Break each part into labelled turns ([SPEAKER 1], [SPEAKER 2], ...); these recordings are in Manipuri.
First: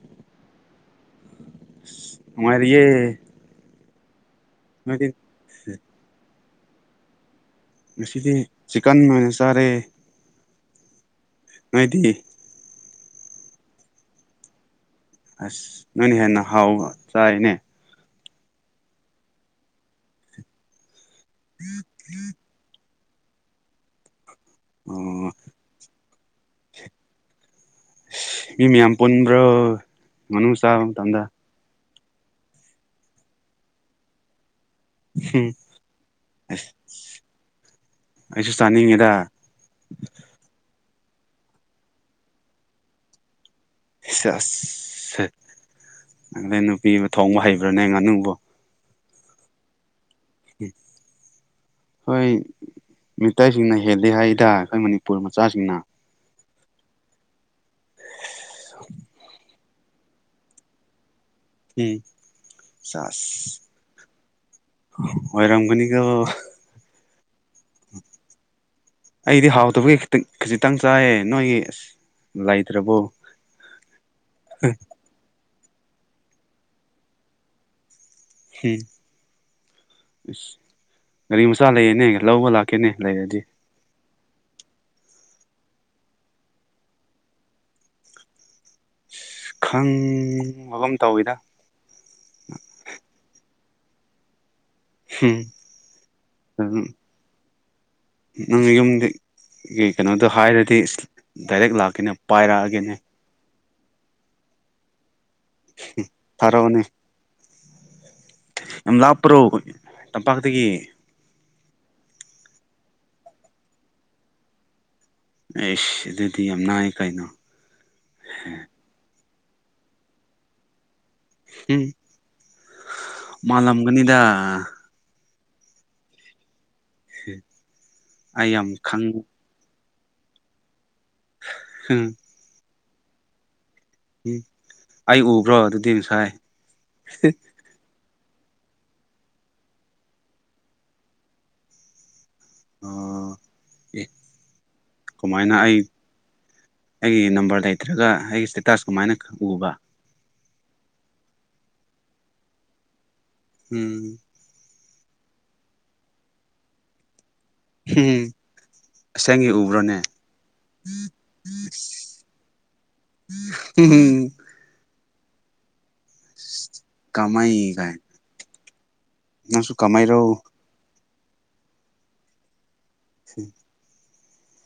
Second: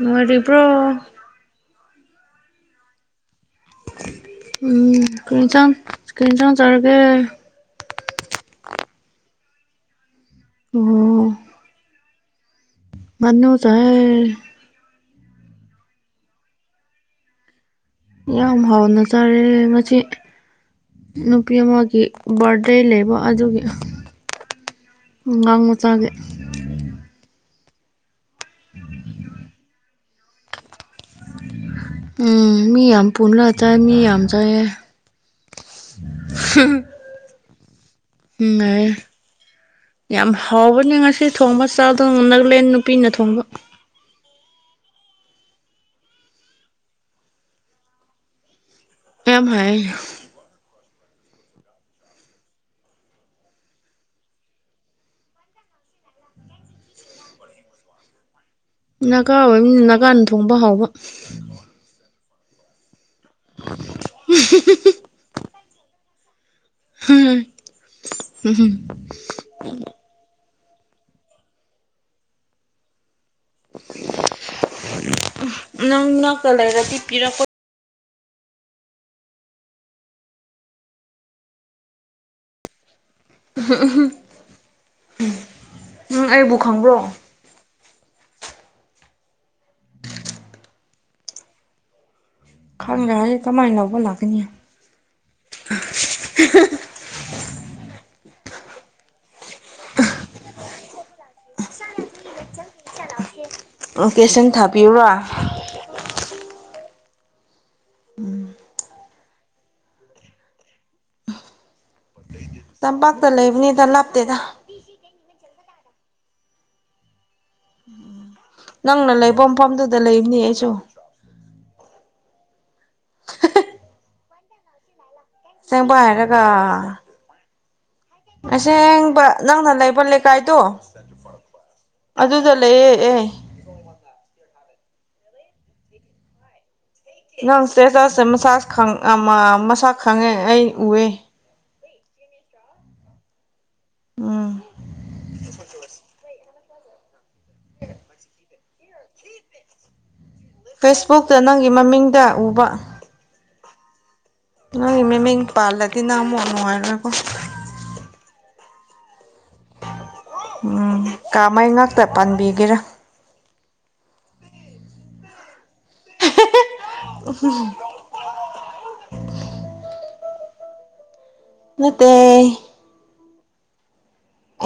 [SPEAKER 1] ꯅꯨꯉꯥꯔꯤꯕ꯭ꯔꯣ
[SPEAKER 2] ꯅꯨꯉꯥꯔꯤꯌꯦ
[SPEAKER 1] ꯎꯝ ꯀꯔꯤ ꯏꯟꯁꯥꯡ ꯀꯔꯤ ꯏꯟꯁꯥꯡ ꯆꯔꯒꯦ
[SPEAKER 2] ꯉꯁꯤꯗꯤ ꯆꯤꯀꯟ ꯑꯣꯏꯅ ꯆꯥꯔꯦ
[SPEAKER 1] ꯑꯣ
[SPEAKER 2] ꯉꯣꯏꯗꯤ
[SPEAKER 1] ꯉꯥꯅꯨ ꯆꯥꯏꯌꯦ
[SPEAKER 2] ꯑꯁ ꯅꯣꯏꯅ ꯍꯦꯟꯅ ꯍꯥꯎꯕ ꯆꯥꯏꯌꯦꯅꯦ
[SPEAKER 1] ꯌꯥꯝ ꯍꯥꯎꯅ ꯆꯥꯔꯦ ꯉꯁꯤ ꯅꯨꯄꯤ ꯑꯃꯒꯤ ꯕꯥꯔꯗꯦ ꯂꯩꯕ ꯑꯗꯨꯒꯤ ꯑꯉꯥꯡ ꯃꯆꯥꯒꯤ
[SPEAKER 2] ꯑ ꯃꯤ ꯃꯌꯥꯝ ꯄꯨꯟꯕ꯭ꯔꯣ ꯉꯅꯨ ꯆꯥꯕ ꯃꯇꯝꯗ
[SPEAKER 1] ꯎꯝ ꯃꯤ ꯌꯥꯝ ꯄꯨꯟꯂ ꯆꯥꯏ ꯃꯤꯌꯥꯝ ꯆꯥꯏꯌꯦ
[SPEAKER 2] ꯎ ꯑꯁ ꯑꯩꯁꯨ
[SPEAKER 1] ꯅꯨꯡꯉꯥꯏꯌꯦ
[SPEAKER 2] ꯆꯥꯅꯤꯡꯉꯦꯗ
[SPEAKER 1] ꯌꯥꯝ ꯍꯥꯎꯕꯅꯤ ꯉꯁꯤ ꯊꯣꯡꯕ ꯆꯥꯗ ꯅꯂꯦꯟ ꯅꯨꯄꯤꯅ ꯊꯣꯡꯕ
[SPEAKER 2] ꯁ‌ꯦꯁ ꯁꯥ [unintelligible] ꯅ‌ꯪꯅ ꯅꯨꯄꯤꯕꯨ ꯊꯣꯡꯕ ꯍꯩꯕ꯭ꯔꯥꯅꯦ ꯉꯥꯅꯨꯕꯨ
[SPEAKER 1] ꯀꯔꯝꯍꯥꯏ
[SPEAKER 2] [unintelligible] ꯈ‌ꯣꯏ ꯃꯤꯇꯩꯁꯤꯡꯅ ꯍꯦꯜꯂꯤ ꯍꯥꯏꯗ ꯑꯩꯈꯣꯏ ꯃꯅꯤꯄꯨꯔ ꯃꯆꯥꯁꯤꯡꯅ
[SPEAKER 1] ꯅꯥꯒꯥ ꯑꯣꯏꯕꯅꯤꯅ ꯅꯥꯒꯥꯅ ꯊꯣꯡꯕ ꯍꯥꯎꯕ
[SPEAKER 2] ꯎꯝ ꯆꯥꯁ ꯑꯣꯏꯔꯝꯒꯅꯤꯀ‌ꯣ
[SPEAKER 1] [unintelligible]
[SPEAKER 2] ꯑꯩꯗꯤ ꯍꯥꯎꯗꯕꯒꯤ ꯈꯤꯇꯪ ꯈꯖꯤꯛꯇꯪ ꯆꯥꯏꯌꯦ ꯅꯣꯏꯒꯤ ꯑꯁ ꯂꯩꯇ꯭ꯔꯕꯣ
[SPEAKER 1] ꯅꯪ ꯅꯛꯇ ꯂꯩꯔꯗꯤ ꯄꯤꯔꯛꯄ
[SPEAKER 2] ꯎꯝ ꯑꯁ ꯒꯥꯔꯤ ꯃꯆꯥ ꯂꯩꯌꯦꯅꯦ ꯂꯧꯕ ꯂꯥꯛꯀꯦꯅꯦ ꯂꯩꯔꯗꯤ
[SPEAKER 1] ꯎꯝꯍ ꯎꯝꯍ ꯎꯝ ꯑꯩꯕꯨ ꯈꯪꯕ꯭ꯔꯣ
[SPEAKER 2] ꯑ ꯈꯪꯕꯐꯝ ꯇꯧꯋꯤꯗ
[SPEAKER 1] ꯈꯪꯈ꯭ꯔꯦ ꯀꯃꯥꯏꯅ ꯂꯧꯕ ꯂꯥꯛꯀꯅꯤ
[SPEAKER 2] ꯎꯝ ꯎꯝ ꯅꯪ ꯌꯨꯝꯒꯤ ꯀꯩꯅꯣꯗꯣ ꯍꯥꯏꯔꯗꯤ ꯗꯥꯏꯔꯦꯛ ꯂꯥꯛꯀꯦꯅꯦ ꯄꯥꯏꯔꯛꯑꯒꯦꯅꯦ
[SPEAKER 1] UNINTELLIGIBLE ꯂꯣꯀꯦꯁꯟ ꯊꯥꯕꯤꯌꯨꯔꯣ
[SPEAKER 2] ꯊꯔꯥꯛꯎꯅꯦ
[SPEAKER 1] ꯎꯝ
[SPEAKER 2] ꯌꯥꯝ ꯂꯥꯞꯄ꯭ꯔꯣ ꯇꯝꯄꯥꯛꯇꯒꯤ
[SPEAKER 1] ꯇꯝꯄꯥꯛꯇ ꯂꯩꯕꯅꯤꯗ ꯂꯥꯞꯇꯦꯗ
[SPEAKER 2] ꯑꯦꯁ ꯑꯗꯨꯗꯤ ꯌꯥꯝ ꯅꯥꯥꯏ ꯀꯩꯅꯣ
[SPEAKER 1] ꯅꯪꯅ ꯂꯩꯕ ꯃꯐꯝꯗꯨꯗ ꯂꯩꯕꯅꯤ ꯑꯩꯁꯨ
[SPEAKER 2] ꯍꯝ ꯃꯥꯜꯂꯝꯒꯅꯤꯗ
[SPEAKER 1] ꯆꯦꯡꯕ ꯍꯥꯏꯔꯒ
[SPEAKER 2] [unintelligible] ꯈꯪ
[SPEAKER 1] ꯑꯁꯦꯡꯕ ꯅꯪꯅ ꯂꯩꯕ ꯂꯩꯀꯥꯏꯗꯣ
[SPEAKER 2] ꯎꯝ
[SPEAKER 1] ꯑꯗꯨ ꯀꯗꯥ ꯂꯩꯌ‌ꯦ ꯑꯦ
[SPEAKER 2] ꯎꯝ ꯑꯩ ꯎꯕ꯭ꯔꯣ ꯑꯗꯨꯗꯤ ꯉꯁꯥꯏ
[SPEAKER 1] ꯅꯪ ꯆ‌ꯦꯆꯁ‌ꯦ ꯃꯁꯥꯁ ꯈꯪ ꯑꯥ ꯃ ꯃꯁꯥ ꯈꯪꯉꯦ ꯑꯩ ꯎꯑꯦ
[SPEAKER 2] ꯑꯣ ꯑꯦ
[SPEAKER 1] ꯎꯝ
[SPEAKER 2] ꯀꯃꯥꯏꯅ ꯑꯩ ꯑꯩꯒꯤ ꯅꯝꯕꯔ ꯂꯩꯇ꯭ꯔꯒ ꯑꯩꯒꯤ ꯏꯁꯇꯦꯇꯥꯁ ꯀꯃꯥꯏꯅ ꯈ ꯎꯕ
[SPEAKER 1] ꯐꯦꯁꯕꯨꯛꯇ ꯅꯪꯒꯤ ꯃꯃꯤꯡꯗ ꯎꯕ
[SPEAKER 2] ꯎꯝ
[SPEAKER 1] ꯑꯩ ꯃꯦꯝꯃꯤꯡ ꯄꯥꯜꯂꯗꯤ ꯅꯪ ꯃꯨꯛ ꯅꯨꯡꯉꯥꯏꯔꯣꯏꯕꯣ
[SPEAKER 2] ꯑꯁ‌ꯦꯡꯀꯤ ꯎ
[SPEAKER 1] ꯎꯝ ꯀꯥꯃꯩ ꯉꯥꯛꯇ ꯄꯥꯟꯕꯤꯒꯦꯔꯥ
[SPEAKER 2] [unintelligible] ꯀꯥꯃꯥꯏ ꯒꯥꯏ ꯅꯪꯁꯨꯨ ꯀꯃꯥꯏꯔꯣ
[SPEAKER 1] ꯅꯠꯇ‌ꯦ
[SPEAKER 2] [unintelligible]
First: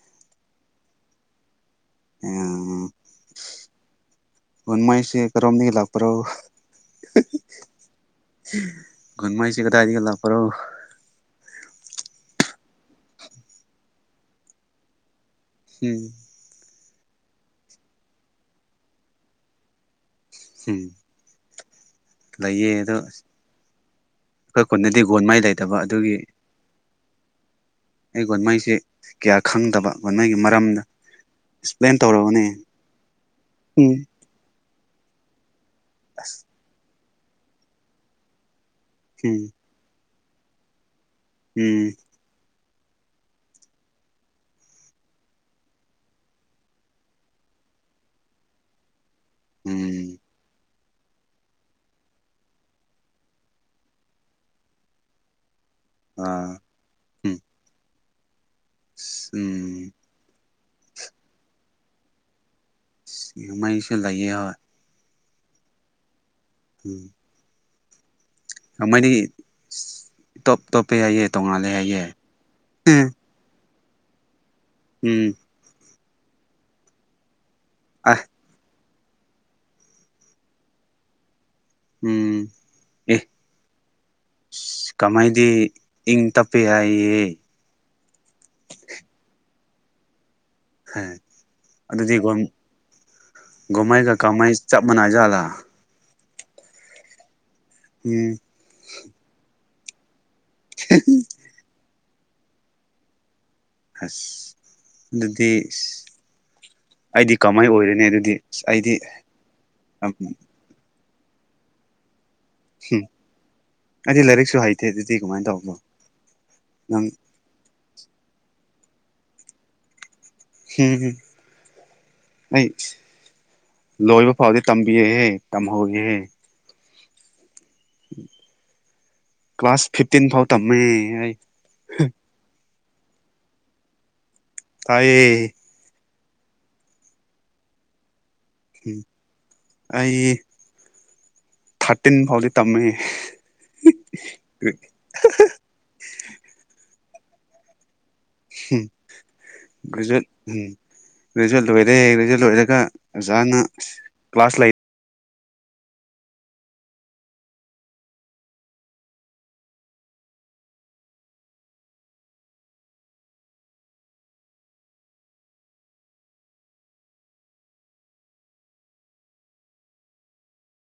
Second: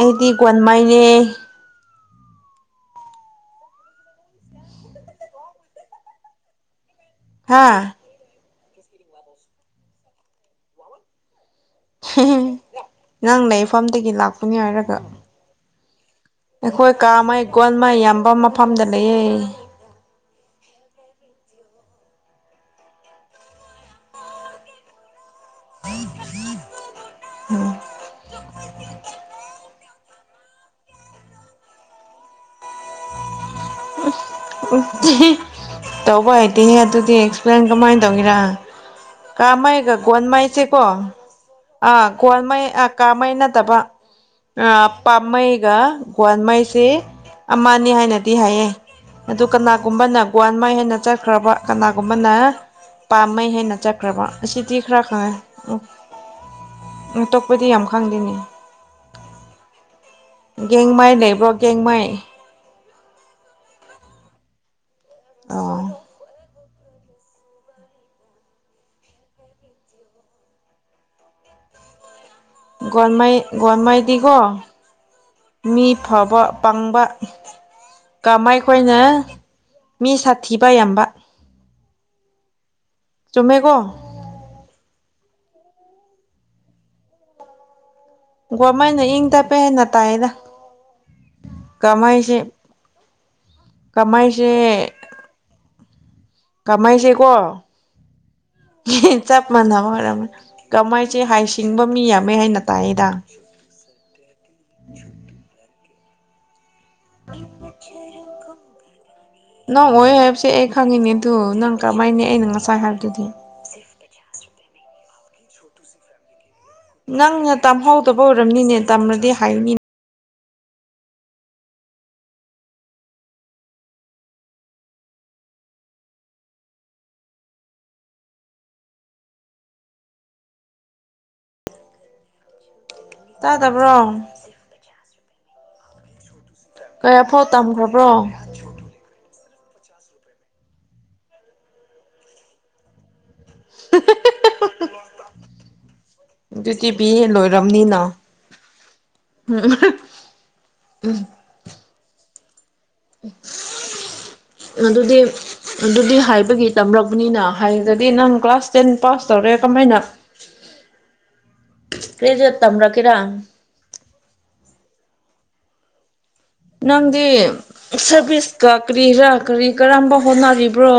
[SPEAKER 1] ꯑꯩꯗꯤ ꯒꯣꯟꯃꯥꯏꯅꯦ
[SPEAKER 2] [unintelligible] ꯒ‌ꯣꯟꯃꯥꯏꯁ‌ꯦ ꯀꯔꯣꯝꯗꯒꯤ ꯂꯥꯛꯄꯥꯔꯣ
[SPEAKER 1] ꯍꯥꯥ
[SPEAKER 2] ꯒ‌ꯣꯟꯃꯥꯏꯁ‌ꯦ ꯀꯗꯥꯏꯗꯒꯤ ꯂꯥꯛꯄꯔꯣ
[SPEAKER 1] ꯅꯪ ꯂꯩꯐꯝꯗꯒꯤ ꯂꯥꯛꯄꯅꯤ ꯍꯥꯏꯔꯒ
[SPEAKER 2] ꯍꯝ
[SPEAKER 1] ꯅꯈꯣꯏ ꯀꯃꯥꯏ ꯒꯣꯟꯃꯥꯏ ꯌꯥꯝꯕ ꯃꯐꯝꯗ ꯂꯩꯌꯦ
[SPEAKER 2] ꯍꯝ ꯂꯩꯌꯦ ꯑꯗꯣ ꯑꯩꯈꯣꯏ ꯈꯨꯟꯗꯗꯤ ꯒꯣꯜꯃꯥꯏ ꯂꯩꯇꯕ ꯑꯗꯨꯒꯤ
[SPEAKER 1] ꯎꯝ
[SPEAKER 2] ꯑꯩ ꯒꯣꯟꯃꯩꯁꯦ ꯀꯌꯥ ꯈꯪꯗꯕ ꯒꯣꯟꯃꯩꯒꯤ ꯃꯔꯝꯗ ꯑꯦꯛꯁꯄ꯭ꯂꯦꯟ ꯇꯧꯔꯛꯎꯅꯦ ꯎꯝ
[SPEAKER 1] ꯇꯧꯕ
[SPEAKER 2] ꯑꯁ
[SPEAKER 1] ꯍꯩꯇꯦꯍꯦ ꯑꯗꯨꯗꯤ ꯑꯦꯛꯁꯄ꯭ꯂꯦꯟ ꯀꯃꯥꯏ ꯇꯧꯒꯦꯔꯥ
[SPEAKER 2] ꯎꯝ
[SPEAKER 1] ꯀꯥꯃꯩꯒ ꯒꯣꯟꯃꯩꯁꯦꯀꯣ
[SPEAKER 2] ꯎꯝ
[SPEAKER 1] ꯑꯥ ꯒꯣꯟꯃꯩ ꯑ ꯀꯥꯃꯩ ꯅꯠꯇꯕ ꯑ ꯄꯥꯃꯩꯒ ꯒ꯭ꯋꯥꯟꯃꯩꯁꯤ ꯑꯃꯅꯤ ꯍꯥꯏꯅꯗꯤ ꯍꯥꯏꯌꯦ ꯑꯗꯨ
[SPEAKER 2] ꯎꯝ
[SPEAKER 1] ꯀꯅꯥꯒꯨꯝꯕꯅ ꯒꯋꯥ꯭ꯟꯃꯩ ꯍꯥꯏꯅ ꯆꯠ ꯈ꯭ꯔꯕ ꯀꯅꯥꯒꯨꯝꯕꯅ ꯄꯥꯝꯃꯩ ꯍꯥꯏꯅ ꯆꯠꯈ꯭ꯔꯕ ꯑꯁꯤꯗꯤ ꯈꯔ ꯈꯪꯉꯦ ꯎ
[SPEAKER 2] ꯑ
[SPEAKER 1] ꯎ ꯑꯇꯣꯞꯄꯗꯤ ꯌꯥꯝ ꯈꯪꯗꯦꯅꯦ
[SPEAKER 2] ꯏꯁ ꯎꯝ
[SPEAKER 1] ꯒꯦꯡꯃꯥꯏ ꯂꯩꯕ꯭ꯔꯣ ꯒꯦꯡꯃꯥꯏ
[SPEAKER 2] ꯑꯁ ꯒ‌ꯦꯡꯃꯥꯏꯁꯨ ꯂꯩꯌꯦ ꯍꯣꯏ
[SPEAKER 1] ꯑ‌ꯣ
[SPEAKER 2] ꯎꯝ ꯒꯥꯡꯃꯩꯗꯤ ꯑꯁ ꯏꯇꯣꯞ ꯇꯣꯞꯄ‌ꯦ ꯍꯥꯏꯌꯦ ꯇꯣꯡꯉꯥꯜꯂꯦ ꯍꯥꯏꯌꯦ ꯎꯝ
[SPEAKER 1] ꯒ‌ꯣꯜꯃꯥꯏ ꯒ‌ꯣꯜꯃꯥꯏꯗꯤꯀꯣ
[SPEAKER 2] ꯎꯝ
[SPEAKER 1] ꯃꯤ ꯐꯕ ꯄꯪꯕꯥ
[SPEAKER 2] ꯑ
[SPEAKER 1] ꯀꯥꯃꯩꯈꯣꯏꯅ ꯃꯤ ꯁꯥꯊꯤꯕ ꯌꯥꯝꯕ
[SPEAKER 2] ꯎꯝ
[SPEAKER 1] ꯆꯨꯝꯃꯦꯀꯣ
[SPEAKER 2] ꯏꯁ ꯀꯥꯃꯩꯗꯤ ꯏꯪ ꯇꯞꯄꯦ ꯍꯥꯏꯌꯦ
[SPEAKER 1] ꯒꯋꯥ꯭ꯟꯃꯩꯅ ꯏꯪ ꯇꯞꯄꯦ ꯍꯥꯏꯅ ꯇꯥꯏꯌꯦꯗ
[SPEAKER 2] ꯍ ꯑꯗꯨꯗꯤ ꯒꯣꯟ
[SPEAKER 1] ꯀꯃꯥꯏꯁꯦ
[SPEAKER 2] ꯒꯣꯟꯃꯩꯒ ꯀꯥꯃꯩ‌ ꯆꯞ
[SPEAKER 1] ꯀꯃꯥꯏꯁꯦ
[SPEAKER 2] ꯃꯥꯟꯅꯖꯥꯠꯂ
[SPEAKER 1] ꯀꯥꯃꯩꯁꯦꯀꯣ
[SPEAKER 2] ꯎꯝ
[SPEAKER 1] ꯌꯦꯟ ꯆꯞ ꯃꯥꯟꯅꯕ ꯑꯣꯏꯔꯝꯃꯦ ꯀꯃꯩꯁꯦ ꯍꯥꯏ ꯁꯤꯡꯕ ꯃꯤ ꯌꯥꯝꯃꯦ ꯍꯥꯏꯅ ꯇꯥꯛꯌꯦꯗꯥ
[SPEAKER 2] ꯑꯁ ꯑꯗꯨꯗꯤꯁ ꯑꯩꯗꯤ ꯀꯃꯩ ꯑꯣꯏꯔꯅꯤ ꯑꯗꯨꯗꯤ ꯑꯁ ꯑꯩꯗꯤ
[SPEAKER 1] ꯅꯪ
[SPEAKER 2] ꯑꯝ
[SPEAKER 1] ꯑꯣꯏ ꯍꯥꯏꯕꯁꯦ ꯑꯩ ꯈꯪꯉꯤꯅꯦ ꯑꯗꯨ ꯅꯪ ꯀꯥꯃꯩꯅꯦ ꯑꯩꯅ ꯉꯁꯥꯏ ꯍꯥꯏꯕꯗꯨꯗꯤ
[SPEAKER 2] ꯑꯩꯗꯤ ꯂꯥꯏꯔꯤꯛꯁꯨ ꯍꯩꯇꯦ ꯑꯗꯨꯗꯤ ꯀꯃꯥꯏ ꯇꯧꯕꯅꯣ ꯅꯪ
[SPEAKER 1] ꯅꯪꯅ ꯇꯝꯍꯧꯗꯕ ꯑꯣꯏꯔꯝꯅꯤꯅꯦ ꯇꯝꯔꯗꯤ ꯍꯩꯅꯤ
[SPEAKER 2] ꯍꯨꯝꯍꯨꯝ ꯑꯩꯁ ꯂꯣꯏꯕ ꯐꯥꯎꯗꯤ ꯇꯝꯕꯤꯌꯦꯍꯦ ꯇꯝꯍꯧꯏꯍꯦ ꯀ꯭ꯂꯥꯁ ꯐꯤꯞꯇꯤꯟ ꯐꯥꯎ ꯇꯝꯃꯦ ꯑꯩ
[SPEAKER 1] ꯇꯥꯗꯕ꯭ꯔꯣ
[SPEAKER 2] ꯇꯥꯏꯌꯦ
[SPEAKER 1] ꯀꯌꯥꯐꯥꯎ ꯇꯝꯈ꯭ꯔꯕ꯭ꯔꯣ
[SPEAKER 2] ꯑꯩ ꯊꯥ꯭ꯔꯇꯤꯟ ꯐꯥꯎꯗꯤ ꯇꯝꯃꯦ
[SPEAKER 1] ꯑꯗꯨꯗꯤ ꯄꯤꯌꯦ ꯂꯣꯏꯔꯝꯅꯤꯅ ꯎꯝ
[SPEAKER 2] ꯒ꯭ꯔꯦꯖꯨꯋꯦꯠ ꯒ꯭ꯔꯦꯖꯨꯋꯦꯠ ꯂꯣꯏꯔꯦ ꯒ꯭ꯔꯦꯖꯨꯋꯦꯠ ꯂꯣꯏꯔꯒ ꯑꯣꯖꯥꯅ ꯀ꯭ꯂꯥꯁ ꯂꯩ
[SPEAKER 1] ꯑꯗꯨꯗꯤ ꯑꯗꯨꯗꯤ ꯍꯥꯏꯕꯒꯤ ꯇꯝꯂꯛꯄꯅꯤꯅ ꯍꯥꯏꯒꯗ꯭ꯔꯤ ꯅꯪ ꯀ꯭ꯂꯥꯁ ꯇꯦꯟ ꯄꯥꯁ ꯇꯧꯔꯦ ꯀꯃꯥꯏꯅ ꯒ꯭ꯔꯦꯖ꯭ꯋꯦꯠ ꯇꯝꯔꯛꯀꯦꯔꯥ ꯅꯪꯗꯤ ꯁꯔꯚꯤꯁꯀ ꯀꯔꯤꯔꯥ ꯀꯔꯤ ꯀꯔꯝꯕ ꯍꯣꯠꯅꯔꯤꯕ꯭ꯔꯣ